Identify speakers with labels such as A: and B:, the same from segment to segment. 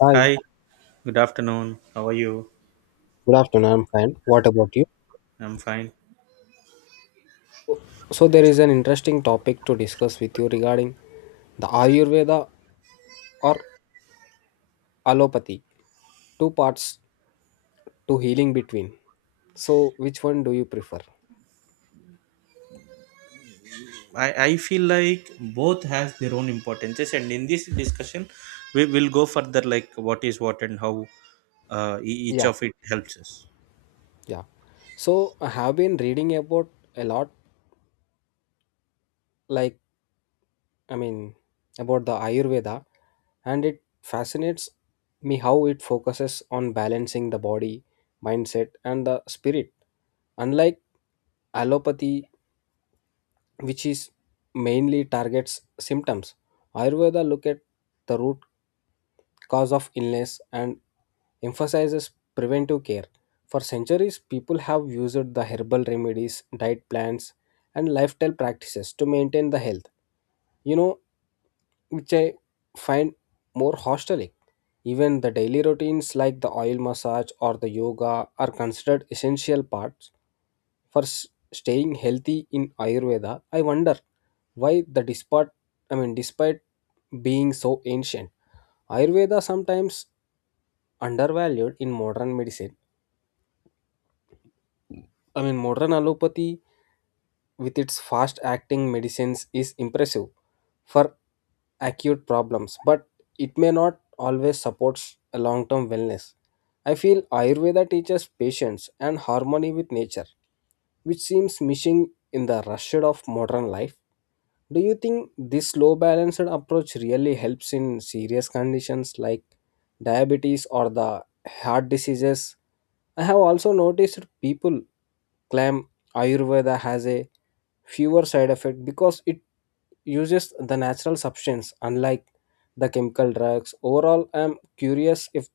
A: Hi,
B: Hi, good afternoon. How are you?
A: good afternoon. I'm fine. What about you?
B: I'm fine.
A: So there is an interesting topic to discuss with you regarding the Ayurveda or allopathy. Two parts to healing between. So which one do you prefer?
B: I feel like both has their own importances, and in this discussion we will go further like what is what and how each
A: Yeah,
B: of it helps us.
A: yeah. So I have been reading about a lot, like I mean, about the Ayurveda, and it fascinates me how it focuses on balancing the body, mindset, and the spirit. Unlike allopathy which is mainly targets symptoms. Ayurveda look at the root cause of illness and emphasizes preventive care. For centuries, people have used the herbal remedies, diet plans, and lifestyle practices to maintain the health. You know, which I find more hostelic. Even the daily routines like the oil massage or the yoga are considered essential parts for staying healthy in Ayurveda. I wonder why the despite I mean despite being so ancient, Ayurveda sometimes undervalued in modern medicine. I mean modern allopathy with its fast acting medicines is impressive for acute problems, but it may not always support a long term wellness. I feel Ayurveda teaches patience and harmony with nature, which seems missing in the rush of modern life. Do you think this slow balanced approach really helps in serious conditions like diabetes or the heart diseases? I have also noticed people claim Ayurveda has a fewer side effect because it uses the natural substance unlike the chemical drugs. Overall, I'm curious if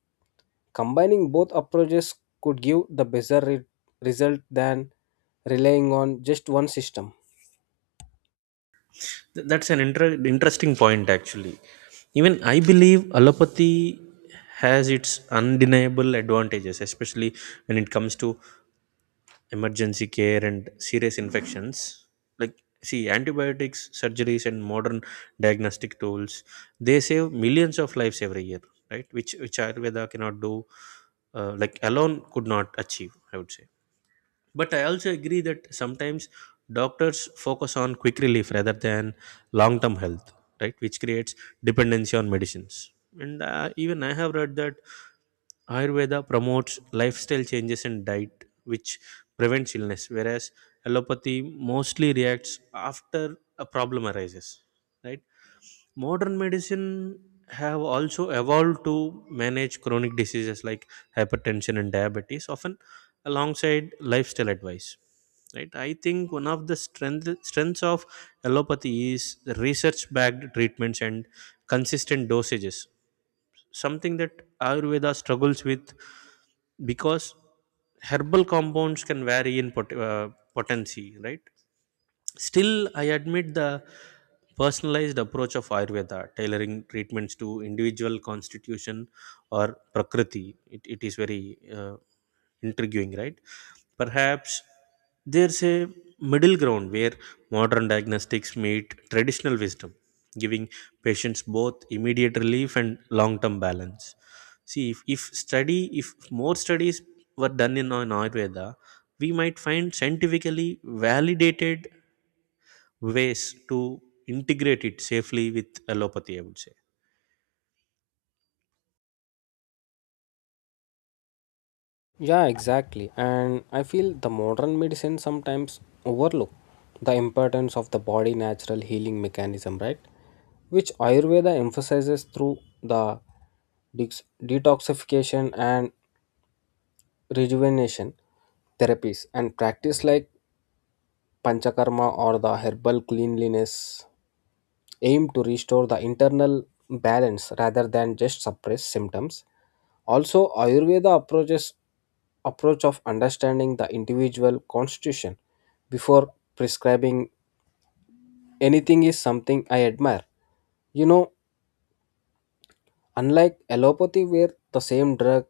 A: combining both approaches could give the better result than relying on just one system.
B: That's an interesting point, actually. Even I believe allopathy has its undeniable advantages, especially when it comes to emergency care and serious infections, like see, antibiotics, surgeries, and modern diagnostic tools, they save millions of lives every year, right? Which ayurveda cannot do, like alone could not achieve, I would say. But I also agree that sometimes doctors focus on quick relief rather than long term health, right? Which creates dependency on medicines. And even I have read that ayurveda promotes lifestyle changes and diet which prevents illness, whereas allopathy mostly reacts after a problem arises, right? Modern medicine have also evolved to manage chronic diseases like hypertension and diabetes, often alongside lifestyle advice, right? I think one of the strengths of allopathy is the research backed treatments and consistent dosages, something that ayurveda struggles with, because herbal compounds can vary in potency, right? Still, I admit the personalized approach of Ayurveda, tailoring treatments to individual constitution or prakriti. It is very intriguing, right? Perhaps there's a middle ground where modern diagnostics meet traditional wisdom, giving patients both immediate relief and long term balance. See, if more studies were done on Ayurveda, we might find scientifically validated ways to integrate it safely with allopathy, I would say.
A: Yeah, exactly. And I feel the modern medicine sometimes overlook the importance of the body natural healing mechanism, right? Which Ayurveda emphasizes through the detoxification and rejuvenation therapies, and practice like panchakarma or the herbal cleanliness aim to restore the internal balance rather than just suppress symptoms. Also, ayurveda approach of understanding the individual constitution before prescribing anything is something I admire, you know unlike allopathy where the same drug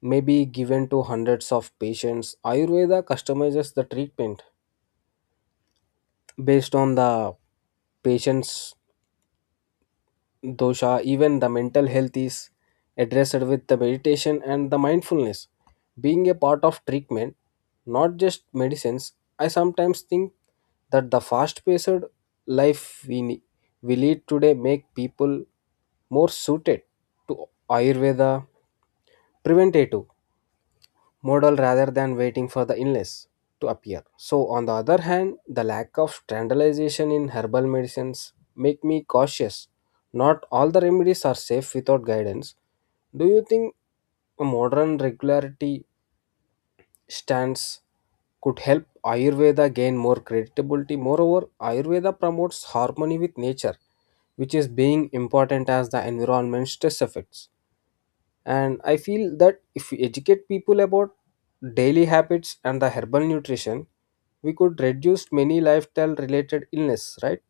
A: may be given to hundreds of patients. Ayurveda customizes the treatment based on the patient's dosha. Even the mental health is addressed with the meditation and the mindfulness being a part of treatment, not just medicines. I sometimes think that the fast-paced life we lead today make people more suited to Ayurveda preventative model rather than waiting for the illness to appear. So, on the other hand, the lack of standardization in herbal medicines make me cautious. Not all the remedies are safe without guidance. Do you think a modern regularity stance could help Ayurveda gain more credibility? Moreover, Ayurveda promotes harmony with nature, which is being important as the environment stress effects. And I feel that if we educate people about daily habits and the herbal nutrition, we could reduce many lifestyle related illness, right?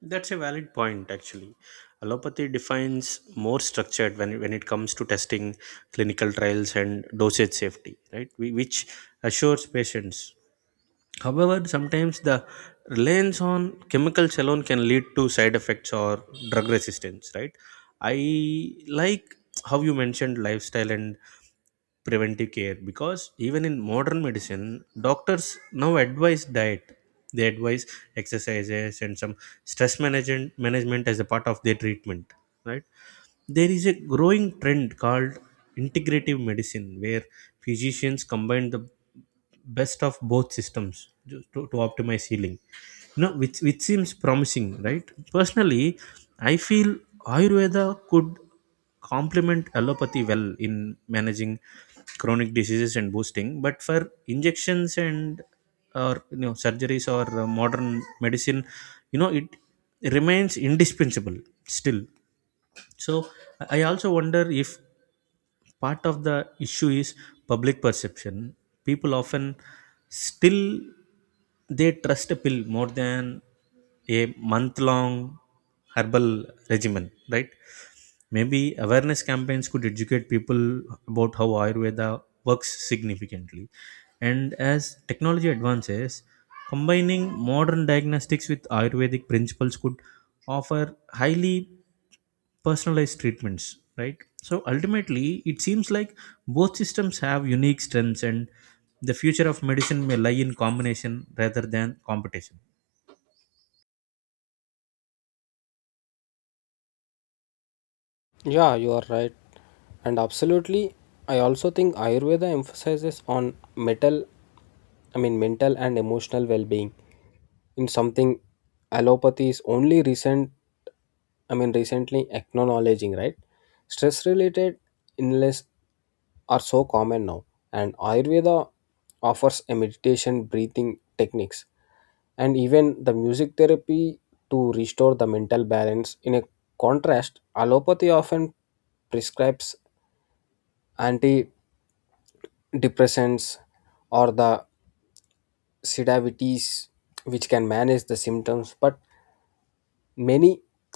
B: That's a valid point, actually. Allopathy defines more structured when it comes to testing, clinical trials, and dosage safety, right? We, which assures patients. However, sometimes the reliance on chemicals alone can lead to side effects or drug resistance, right? I like how you mentioned lifestyle and preventive care, because even in modern medicine, doctors now advise diet, they advise exercises and some stress management as a part of their treatment, right? There is a growing trend called integrative medicine, where physicians combine the best of both systems to optimize healing, you know, which seems promising, right? Personally, I feel ayurveda could complement allopathy well in managing chronic diseases and boosting, but for injections and or you know surgeries or modern medicine, you know, it remains indispensable still. So I also wonder if part of the issue is public perception. People often still, they trust a pill more than a month long herbal regimen, right? Maybe awareness campaigns could educate people about how ayurveda works significantly, and as technology advances, combining modern diagnostics with ayurvedic principles could offer highly personalized treatments, right? So ultimately, it seems like both systems have unique strengths, and the future of medicine may lie in combination rather than competition.
A: Yeah, you are right, and absolutely. I also think ayurveda emphasizes on mental and emotional well being, in something allopathy is only recently acknowledging, right? Stress related illness are so common now, and Ayurveda offers a meditation, breathing techniques, and even the music therapy to restore the mental balance. In a contrast, allopathy often prescribes antidepressants or the sedavities, which can manage the symptoms but many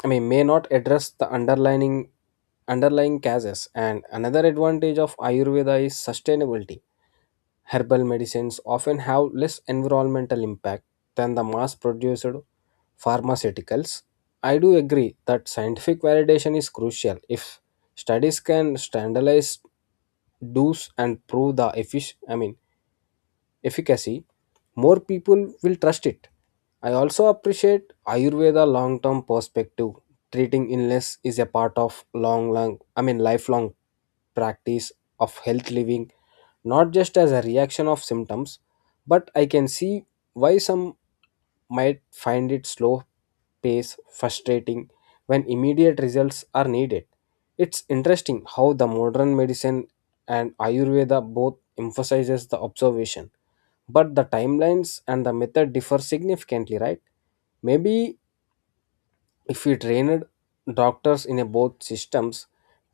A: I mean may not address the underlying causes. And another advantage of ayurveda is sustainability. Herbal medicines often have less environmental impact than the mass produced pharmaceuticals. I do agree that scientific validation is crucial. If studies can standardize do's and prove the efficacy, more people will trust it. I also appreciate Ayurveda long term perspective. Treating illness is a part of lifelong practice of health living, not just as a reaction of symptoms, but I can see why some might find it slow pace frustrating when immediate results are needed. It's interesting how the modern medicine and Ayurveda both emphasizes the observation, but the timelines and the method differ significantly, right? Maybe if we trained doctors in a both systems,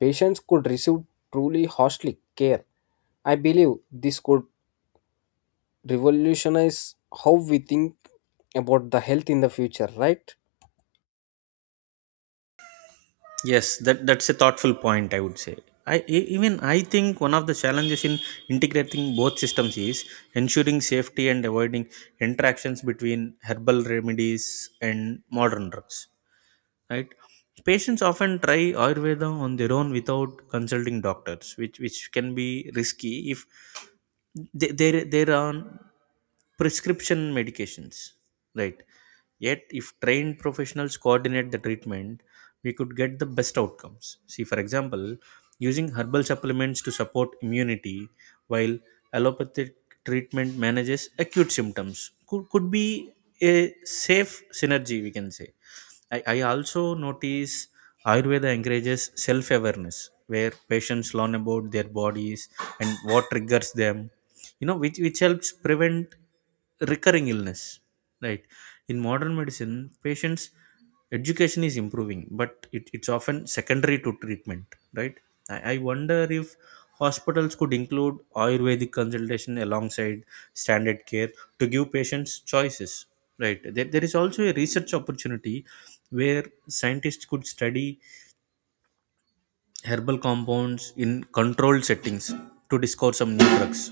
A: patients could receive truly holistic care. I believe this could revolutionize how we think about the health in the future, right?
B: Yes, that's a thoughtful point, I would say. Even I think one of the challenges in integrating both systems is ensuring safety and avoiding interactions between herbal remedies and modern drugs, right? Patients often try ayurveda on their own without consulting doctors, which can be risky if they are on prescription medications, right? Yet if trained professionals coordinate the treatment, we could get the best outcomes. See, for example, using herbal supplements to support immunity while allopathic treatment manages acute symptoms could be a safe synergy, we can say. I also notice Ayurveda encourages self awareness where patients learn about their bodies and what triggers them, you know, which helps prevent recurring illness, right? In modern medicine, patients education is improving, but it's often secondary to treatment, right? I wonder if hospitals could include ayurvedic consultation alongside standard care to give patients choices, right? There there, is also a research opportunity where scientists could study herbal compounds in controlled settings to discover some new drugs.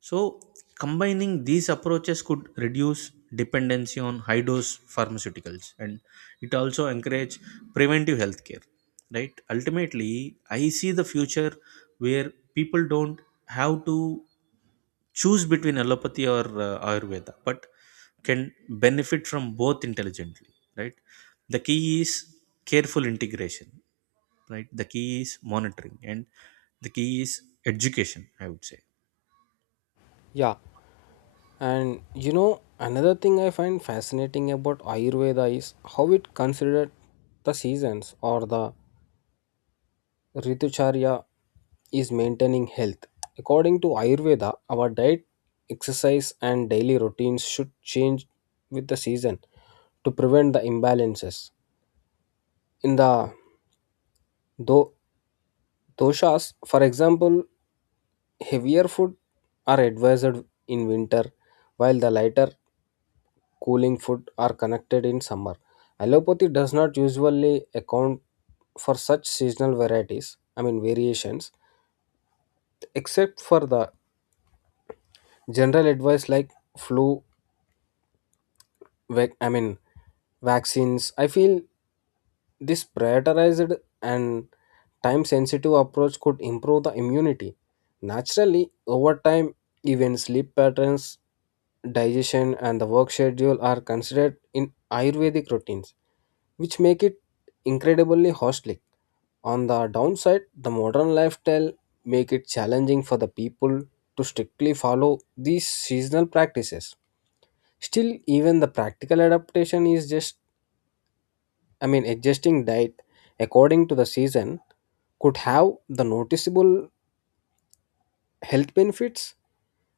B: So, combining these approaches could reduce dependency on high dose pharmaceuticals, and it also encourage preventive healthcare, right? Ultimately, I see the future where people don't have to choose between allopathy or Ayurveda, but can benefit from both intelligently, right? The key is careful integration, right? The key is monitoring, and the key is education, I would say.
A: Yeah, and another thing I find fascinating about ayurveda is how it considered the seasons, or the Ritucharya, is maintaining health. According to Ayurveda, our diet, exercise, and daily routines should change with the season to prevent the imbalances. In the do- doshas, for example, heavier food are advised in winter, while the lighter cooling food are connected in summer. Allopathy does not usually account for such seasonal varieties, I mean variations, except for the general advice like flu vac- i mean vaccines. I feel this prioritized and time sensitive approach could improve the immunity naturally over time. Even sleep patterns, digestion, and the work schedule are considered in ayurvedic routines, which make it incredibly holistic. On the downside, the modern lifestyle make it challenging for the people to strictly follow these seasonal practices. Still, even the practical adaptation is just, I mean, adjusting diet according to the season could have the noticeable health benefits.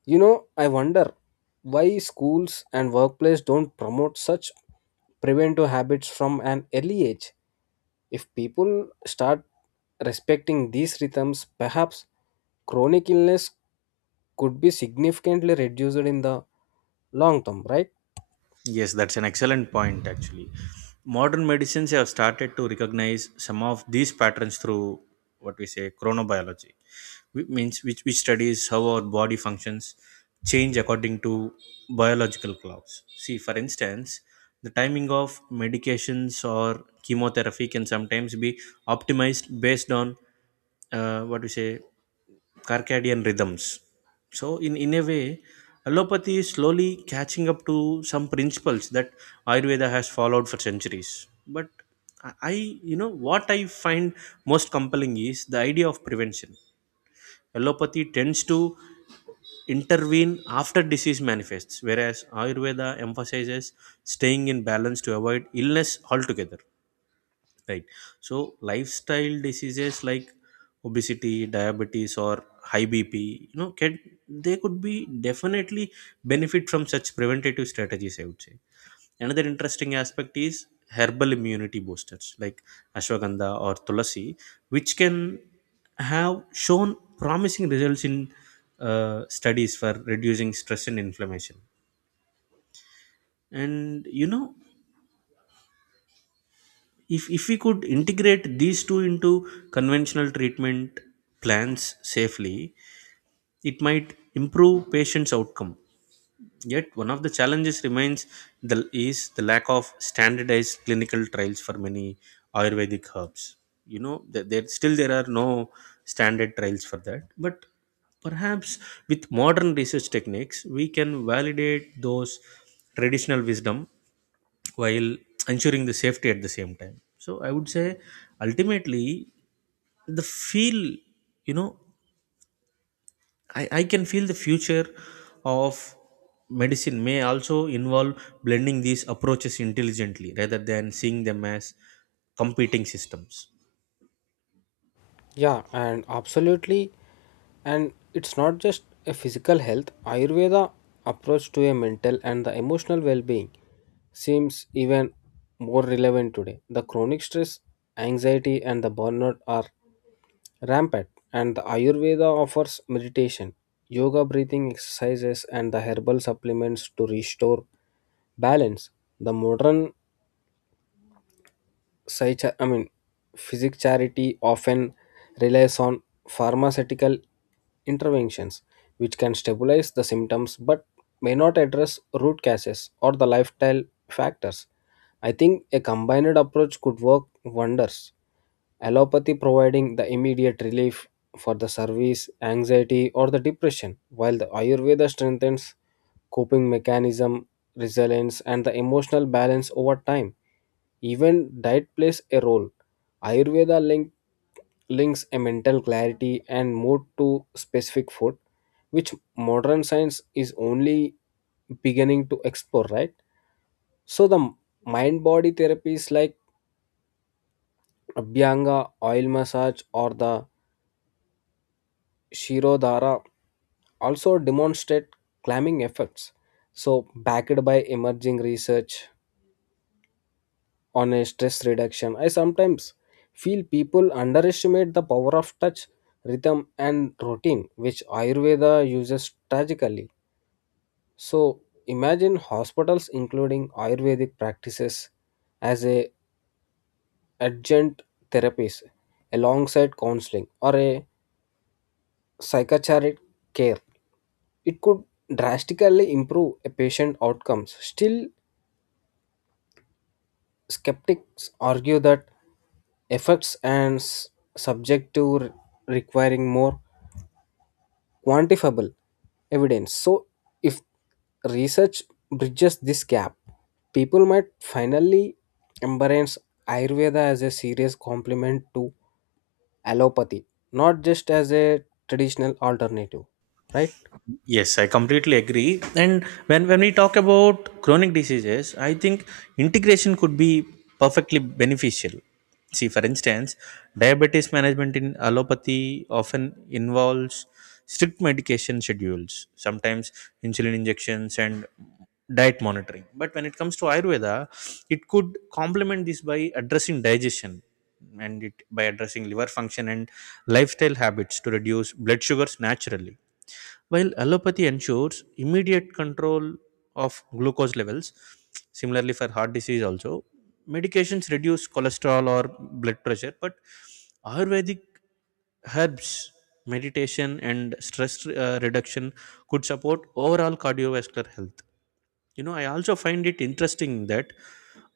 A: I wonder why schools and workplace don't promote such preventive habits from an early age. If people start respecting these rhythms, perhaps chronic illness could be significantly reduced in the long term, right?
B: Yes, that's an excellent point, actually. Modern medicines have started to recognize some of these patterns through what we say chronobiology, which studies how our body functions change according to biological clocks. See, for instance, the timing of medications or chemotherapy can sometimes be optimized based on what we say circadian rhythms. So, in a way, allopathy is slowly catching up to some principles that Ayurveda has followed for centuries. But I, I- you know, what I find most compelling is the idea of prevention. Allopathy tends to intervene after disease manifests, whereas Ayurveda emphasizes staying in balance to avoid illness altogether. Right. So lifestyle diseases like obesity, diabetes, or high BP, you know, can they could be definitely benefit from such preventative strategies, I would say. Another interesting aspect is herbal immunity boosters like ashwagandha or tulasi, which can have shown promising results in studies for reducing stress and inflammation. And you know, if we could integrate these two into conventional treatment plans safely, it might improve patients outcome. Yet one of the challenges remains the is the lack of standardized clinical trials for many ayurvedic herbs. You know, there are no standard trials for that, but perhaps with modern research techniques we can validate those traditional wisdom while ensuring the safety at the same time. So I would say ultimately, the feel you know I can feel the future of medicine may also involve blending these approaches intelligently rather than seeing them as competing systems.
A: Yeah, and absolutely. And it's not just a physical health. Ayurveda approach to a mental and the emotional well-being seems even more relevant today. The chronic stress, anxiety, and the burnout are rampant, and the Ayurveda offers meditation, yoga breathing exercises, and the herbal supplements to restore balance. The modern such a- I mean physic charity often relies on pharmaceutical interventions which can stabilize the symptoms but may not address root causes or the lifestyle factors. I think a combined approach could work wonders, allopathy providing the immediate relief for the service anxiety or the depression, while the ayurveda strengthens coping mechanism, resilience, and the emotional balance over time. Even diet plays a role. Ayurveda links a mental clarity and mood to specific food, which modern science is only beginning to explore, right? So the mind body therapies like Abhyanga, oil massage, or the Shirodhara also demonstrate calming effects, so, backed by emerging research, on a stress reduction. I sometimes feel people underestimate the power of touch, rhythm, and routine, which Ayurveda uses tragically. So imagine hospitals including Ayurvedic practices as a adjunct therapies alongside counseling or a psychiatric care. It could drastically improve a patient outcomes. Still, skeptics argue that effects and subject to requiring more quantifiable evidence. So, if research bridges this gap, people might finally embrace Ayurveda as a serious complement to allopathy, not just as a traditional alternative, right?
B: Yes, I completely agree. And when we talk about chronic diseases, I think integration could be perfectly beneficial. See, for instance, diabetes management in allopathy often involves strict medication schedules, sometimes insulin injections and diet monitoring. But when it comes to Ayurveda, it could complement this by addressing digestion and it by addressing liver function and lifestyle habits to reduce blood sugars naturally, while allopathy ensures immediate control of glucose levels. Similarly, for heart disease also, medications reduce cholesterol or blood pressure, but Ayurvedic herbs, meditation, and stress reduction could support overall cardiovascular health. You know, I also find it interesting that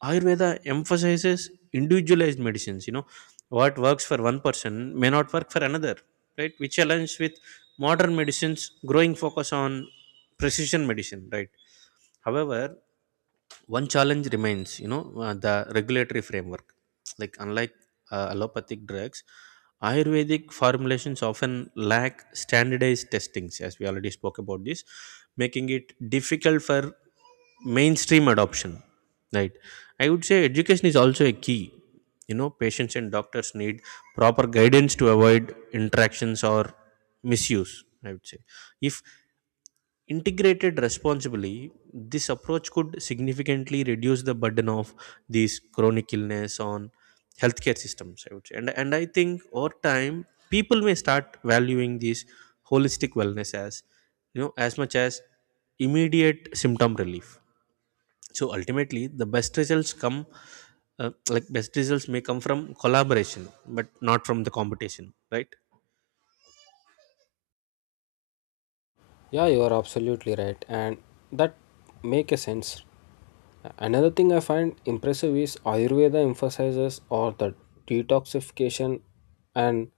B: Ayurveda emphasizes individualized medicines. You know, what works for one person may not work for another, right? Which aligns with modern medicine's growing focus on precision medicine, right? However, one challenge remains, you know, the regulatory framework, like unlike allopathic drugs, ayurvedic formulations often lack standardized testings, as we already spoke about this, making it difficult for mainstream adoption, right? I would say education is also a key. You know, patients and doctors need proper guidance to avoid interactions or misuse. I would say if Integrated responsibly, this approach could significantly reduce the burden of these chronic illness on healthcare systems, I would say. And I think over time, people may start valuing this holistic wellness as, you know, as much as immediate symptom relief. So ultimately, the best results come, like best results may come from collaboration, but not from the competition, right?
A: Yeah, you are absolutely right, and that make a sense. Another thing I find impressive is Ayurveda emphasizes or the detoxification and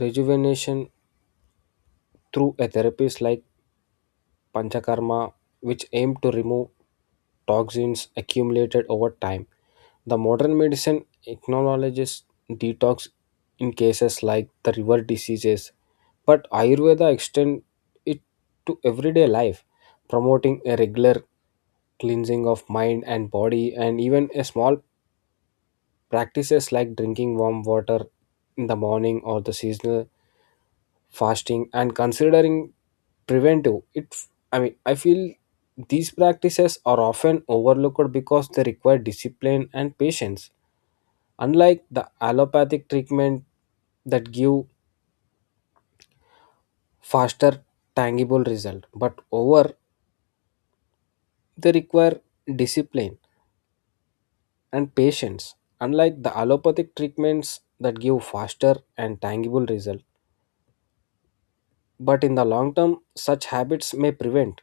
A: rejuvenation through a therapies like Panchakarma, which aim to remove toxins accumulated over time. The modern medicine acknowledges detox in cases like the river diseases, but Ayurveda extends it to everyday life, promoting a regular cleansing of mind and body. And even a small practices like drinking warm water in the morning or the seasonal fasting and considering preventive it I mean I feel these practices are often overlooked because they require discipline and patience, unlike the allopathic treatment that give faster tangible result. But over, they require discipline and patience, unlike the allopathic treatments that give faster and tangible result. But in the long term, such habits may prevent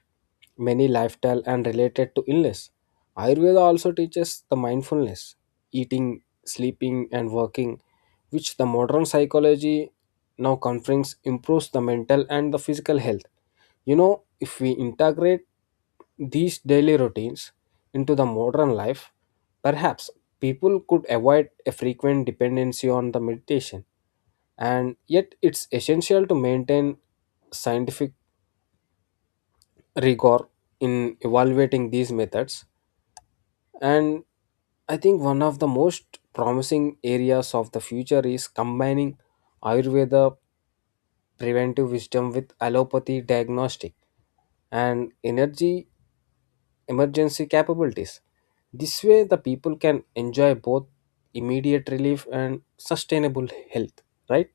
A: many lifestyle and related to illness. Ayurveda also teaches the mindfulness, eating, sleeping, and working, which the modern psychology now conference improves the mental and the physical health. If we integrate these daily routines into the modern life, perhaps people could avoid a frequent dependency on the meditation. And yet it's essential to maintain scientific rigor in evaluating these methods. And I think one of the most promising areas of the future is combining ayurveda preventive wisdom with allopathy diagnostic and energy emergency capabilities. This way the people can enjoy both immediate relief and sustainable health, right?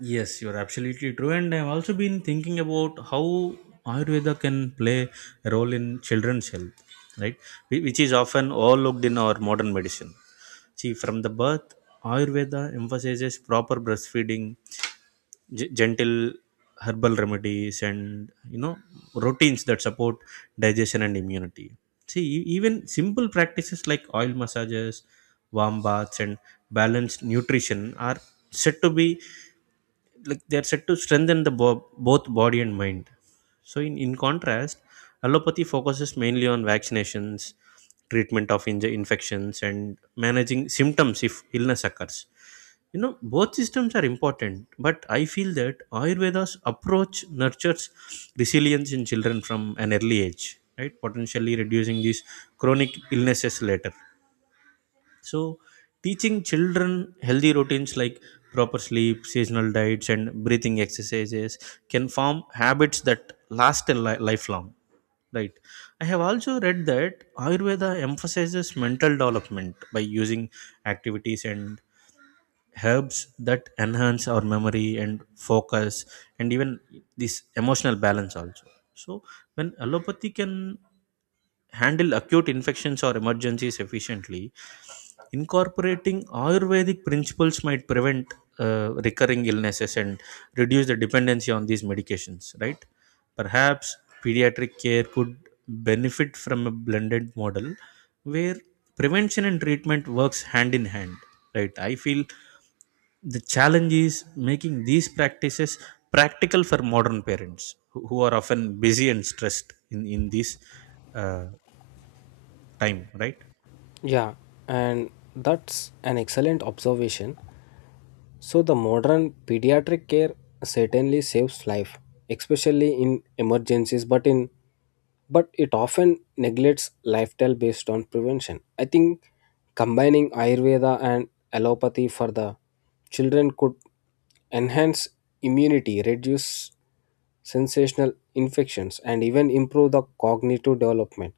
B: Yes, you're absolutely true. And I've also been thinking about how Ayurveda can play a role in children's health, right? Which is often overlooked in our modern medicine. See, from the birth, Ayurveda emphasizes proper breastfeeding, gentle herbal remedies, and you know, routines that support digestion and immunity. See, even simple practices like oil massages, warm baths, and balanced nutrition are said to be like they are said to strengthen the both body and mind. So in contrast, allopathy focuses mainly on vaccinations, treatment of infections, and managing symptoms if illness occurs. You know, both systems are important, but I feel that ayurveda's approach nurtures resilience in children from an early age, right? Potentially reducing these chronic illnesses later. So, teaching children healthy routines like proper sleep, seasonal diets, and breathing exercises can form habits that last a lifelong. Right. I have also read that Ayurveda emphasizes mental development by using activities and herbs that enhance our memory and focus, and even this emotional balance also. So when allopathy can handle acute infections or emergencies efficiently, incorporating ayurvedic principles might prevent recurring illnesses and reduce the dependency on these medications, right? Perhaps pediatric care could benefit from a blended model where prevention and treatment works hand in hand, right? I feel the challenge is making these practices practical for modern parents who are often busy and stressed in this uh, time, right?
A: Yeah, and that's an excellent observation. So, the modern pediatric care certainly saves life, especially in emergencies, but it often neglects lifestyle based on prevention. I think combining Ayurveda and allopathy for the children could enhance immunity, reduce sensational infections, and even improve the cognitive development.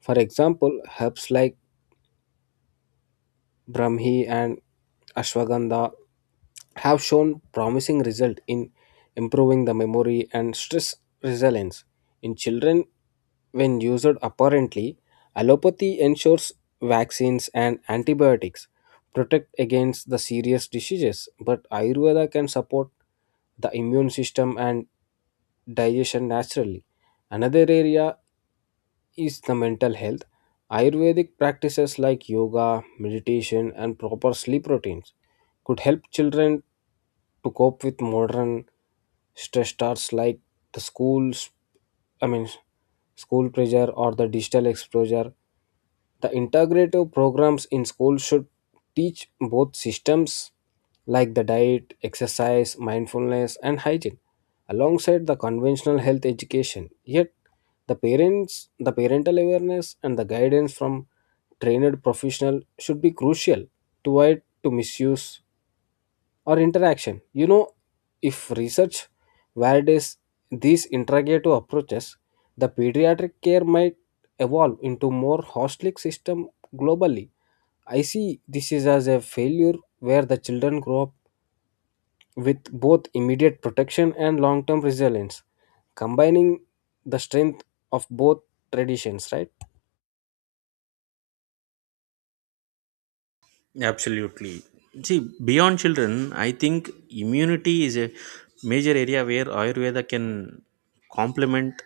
A: For example, herbs like Brahmi and ashwagandha have shown promising result in improving the memory and stress resilience in children when used apparently. Allopathy ensures vaccines and antibiotics protect against the serious diseases, but ayurveda can support the immune system and digestion naturally. Another area is the mental health. Ayurvedic practices like yoga, meditation, and proper sleep routines could help children to cope with modern stressors like the I mean, school pressure or the digital exposure. The integrative programs in school should teach both systems like the diet, exercise, mindfulness, and hygiene alongside the conventional health education. Yet, the parental awareness and the guidance from trained professional should be crucial to avoid to misuse or interaction. If research validates these integrative approaches, the pediatric care might evolve into more holistic system globally. I see this is as a failure where the children grow up with both immediate protection and long-term resilience, combining the strength of both traditions, right?
B: Absolutely. See, beyond children, I think immunity is a major area where Ayurveda can complement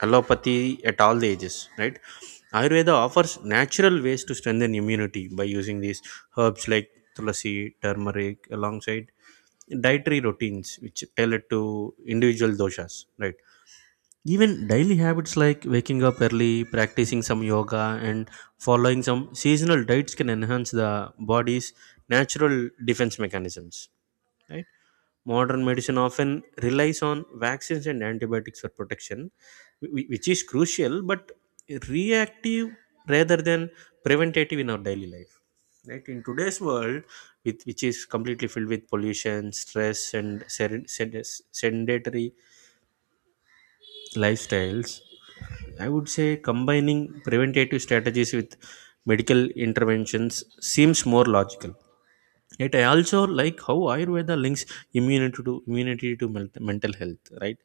B: allopathy at all the ages, right? Ayurveda offers natural ways to strengthen immunity by using these herbs like tulsi, turmeric, alongside dietary routines which tailored to individual doshas, right? Even daily habits like waking up early, practicing some yoga, and following some seasonal diets can enhance the body's natural defense mechanisms. Right? Modern medicine often relies on vaccines and antibiotics for protection, which is crucial but reactive rather than preventative in our daily life. Right? In today's world, which is completely filled with pollution, stress, and sedentary lifestyles, I would say combining preventative strategies with medical interventions seems more logical. Yet I also like how Ayurveda links immunity to mental health, right?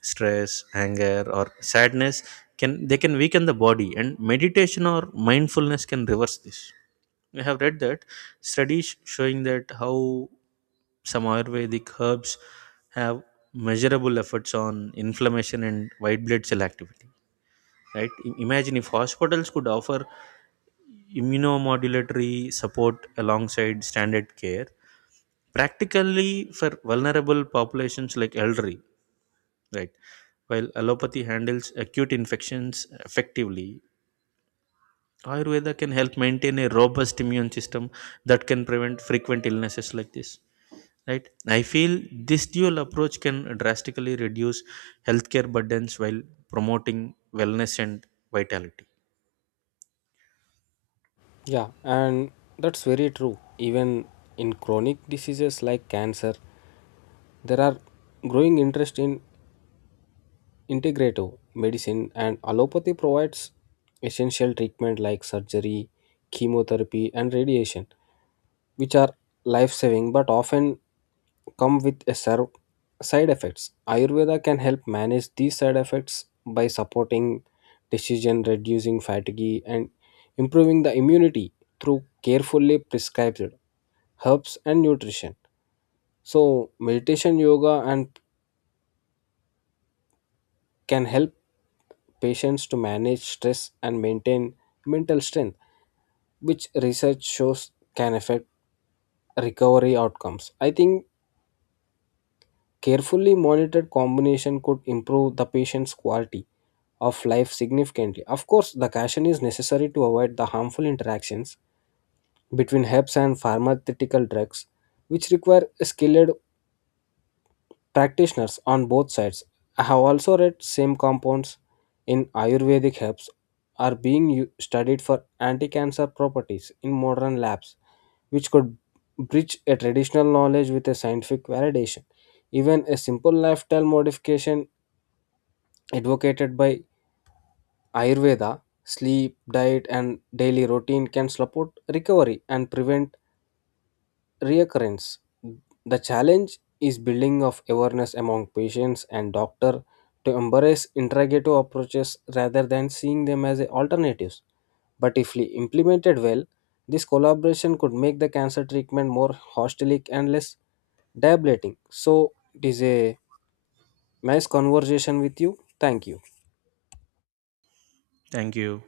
B: Stress, anger, or sadness can they can weaken the body, and meditation or mindfulness can reverse this. I have read that studies showing that how some Ayurvedic herbs have measurable efforts on inflammation and white blood cell activity. Right? Imagine if hospitals could offer immunomodulatory support alongside standard care, practically for vulnerable populations like elderly, right? While allopathy handles acute infections effectively, ayurveda can help maintain a robust immune system that can prevent frequent illnesses like this, right? I feel this dual approach can drastically reduce healthcare burdens while promoting wellness and vitality.
A: Yeah, and that's very true. Even in chronic diseases like cancer, there are growing interest in integrative medicine, and allopathy provides essential treatment like surgery, chemotherapy, and radiation, which are life saving but often come with a ser side effects. Ayurveda can help manage these side effects by supporting decision, reducing fatigue, and improving the immunity through carefully prescribed herbs and nutrition. So, meditation, yoga, and can help patients to manage stress and maintain mental strength, which research shows can affect recovery outcomes. I think carefully monitored combination could improve the patient's quality of life significantly. Of course, the caution is necessary to avoid the harmful interactions between herbs and pharmaceutical drugs, which require skilled practitioners on both sides. I have also read same compounds in Ayurvedic herbs are being studied for anti-cancer properties in modern labs, which could bridge a traditional knowledge with a scientific validation. Even a simple lifestyle modification advocated by Ayurveda, sleep, diet, and daily routine can support recovery and prevent reoccurrence. The challenge is building of awareness among patients and doctor to embrace integrative approaches rather than seeing them as a alternatives. But if we implemented well, this collaboration could make the cancer treatment more holistic and less debilitating. So it is a nice conversation with you. Thank you.
B: Thank you.